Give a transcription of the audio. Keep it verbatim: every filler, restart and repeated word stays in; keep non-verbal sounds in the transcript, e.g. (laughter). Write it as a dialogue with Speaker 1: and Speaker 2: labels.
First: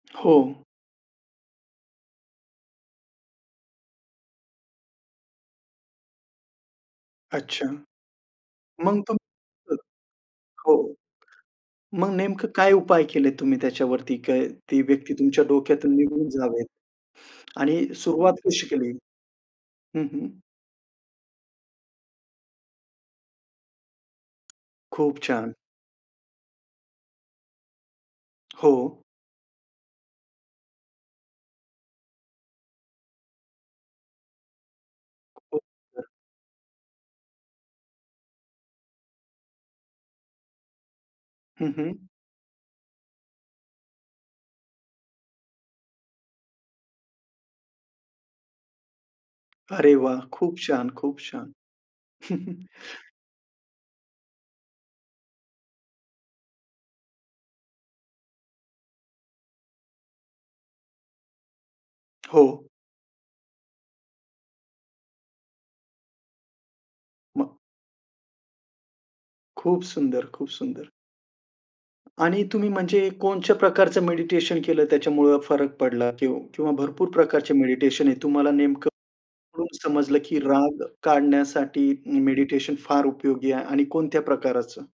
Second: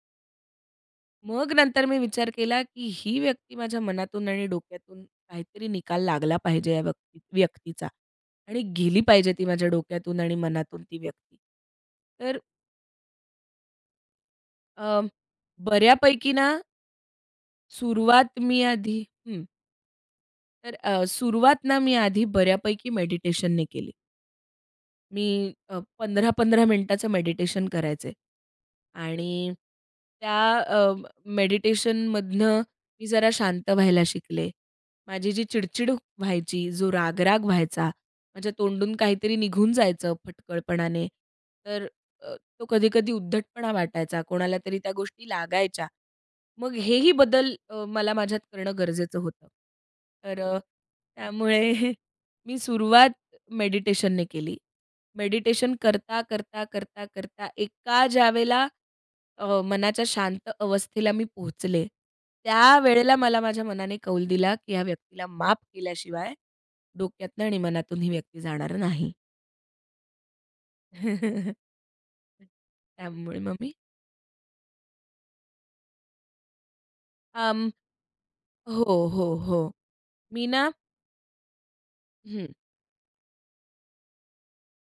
Speaker 1: हो.
Speaker 2: मग नंतर मी विचार केला, की ही व्यक्ती माझ्या मनातून आणि डोक्यातून काहीतरी निकाल लागला पाहिजे या व्यक्ती
Speaker 1: अच्छा.
Speaker 2: व्यक्तीचा. आणि गेली
Speaker 1: मग
Speaker 2: पाहिजे
Speaker 1: तुम्ही
Speaker 2: ती माझ्या
Speaker 1: अ,
Speaker 2: डोक्यातून आणि मनातून
Speaker 1: हो.
Speaker 2: ती व्यक्ती.
Speaker 1: मग
Speaker 2: तर
Speaker 1: नेमकं काय उपाय केलेत तुम्ही त्याच्यावरती? काय ती
Speaker 2: अ,
Speaker 1: व्यक्ती तुमच्या डोक्यातून निघून
Speaker 2: बऱ्यापैकी ना
Speaker 1: जावेत? आणि
Speaker 2: सुरुवात
Speaker 1: सुरुवात
Speaker 2: मी
Speaker 1: कशी केली?
Speaker 2: आधी हं.
Speaker 1: हं, हं.
Speaker 2: तर अ, सुरुवात ना मी आधी बऱ्यापैकी मेडिटेशननी केली.
Speaker 1: खूप
Speaker 2: मी
Speaker 1: छान.
Speaker 2: अ, पंधरा पंधरा मिनिटाचं मेडिटेशन करायचे
Speaker 1: हो.
Speaker 2: आणि त्या अ, मेडिटेशनमधनं मी जरा शांत व्हायला शिकले. माझी जी
Speaker 1: खूप
Speaker 2: चिड-चिड
Speaker 1: छान.
Speaker 2: व्हायची, जो राग-राग व्हायचा, माझ्या तोंडून काहीतरी निघून जायचं फटकळपणाने.
Speaker 1: हं
Speaker 2: तर
Speaker 1: हं.
Speaker 2: अ, तो कधी-कधी उद्धटपणा वाटायचा. कोणाला तरी त्या गोष्टी लागायच्या. मग हेही बदल अ, मला माझ्यात करणं गरजेचं होतं.
Speaker 1: अरे वाह!
Speaker 2: तर
Speaker 1: खूप
Speaker 2: अ,
Speaker 1: छान, खूप छान.
Speaker 2: त्यामुळे मी सुरुवात मेडिटेशनने केली. मेडिटेशन करता, करता, करता, करता, एका ज्यावेळेला अ, मनाच्या शांत अवस्थेला मी पोहचले,
Speaker 1: हो.
Speaker 2: त्यावेळेला मला माझ्या मनाने कौल दिला, की ह्या व्यक्तीला माफ केल्याशिवाय डोक्यातनं
Speaker 1: मग.
Speaker 2: आणि मनातून ही व्यक्ती जाणार नाही.
Speaker 1: खूप सुंदर, खूप सुंदर.
Speaker 2: (chuckles)
Speaker 1: आणि तुम्ही म्हणजे
Speaker 2: त्यामुळे
Speaker 1: कोणच्या
Speaker 2: मग मी
Speaker 1: प्रकारचं मेडिटेशन केलं, त्याच्यामुळं फरक पडला किंव किंवा भरपूर प्रकारचे
Speaker 2: अं,
Speaker 1: मेडिटेशन आहे. तुम्हाला नेमकं
Speaker 2: हो, हो,
Speaker 1: कुठून
Speaker 2: हो.
Speaker 1: समजलं की
Speaker 2: मी ना,
Speaker 1: राग काढण्यासाठी ही
Speaker 2: हं.
Speaker 1: मेडिटेशन फार उपयोगी आहे आणि कोणत्या प्रकाराचं?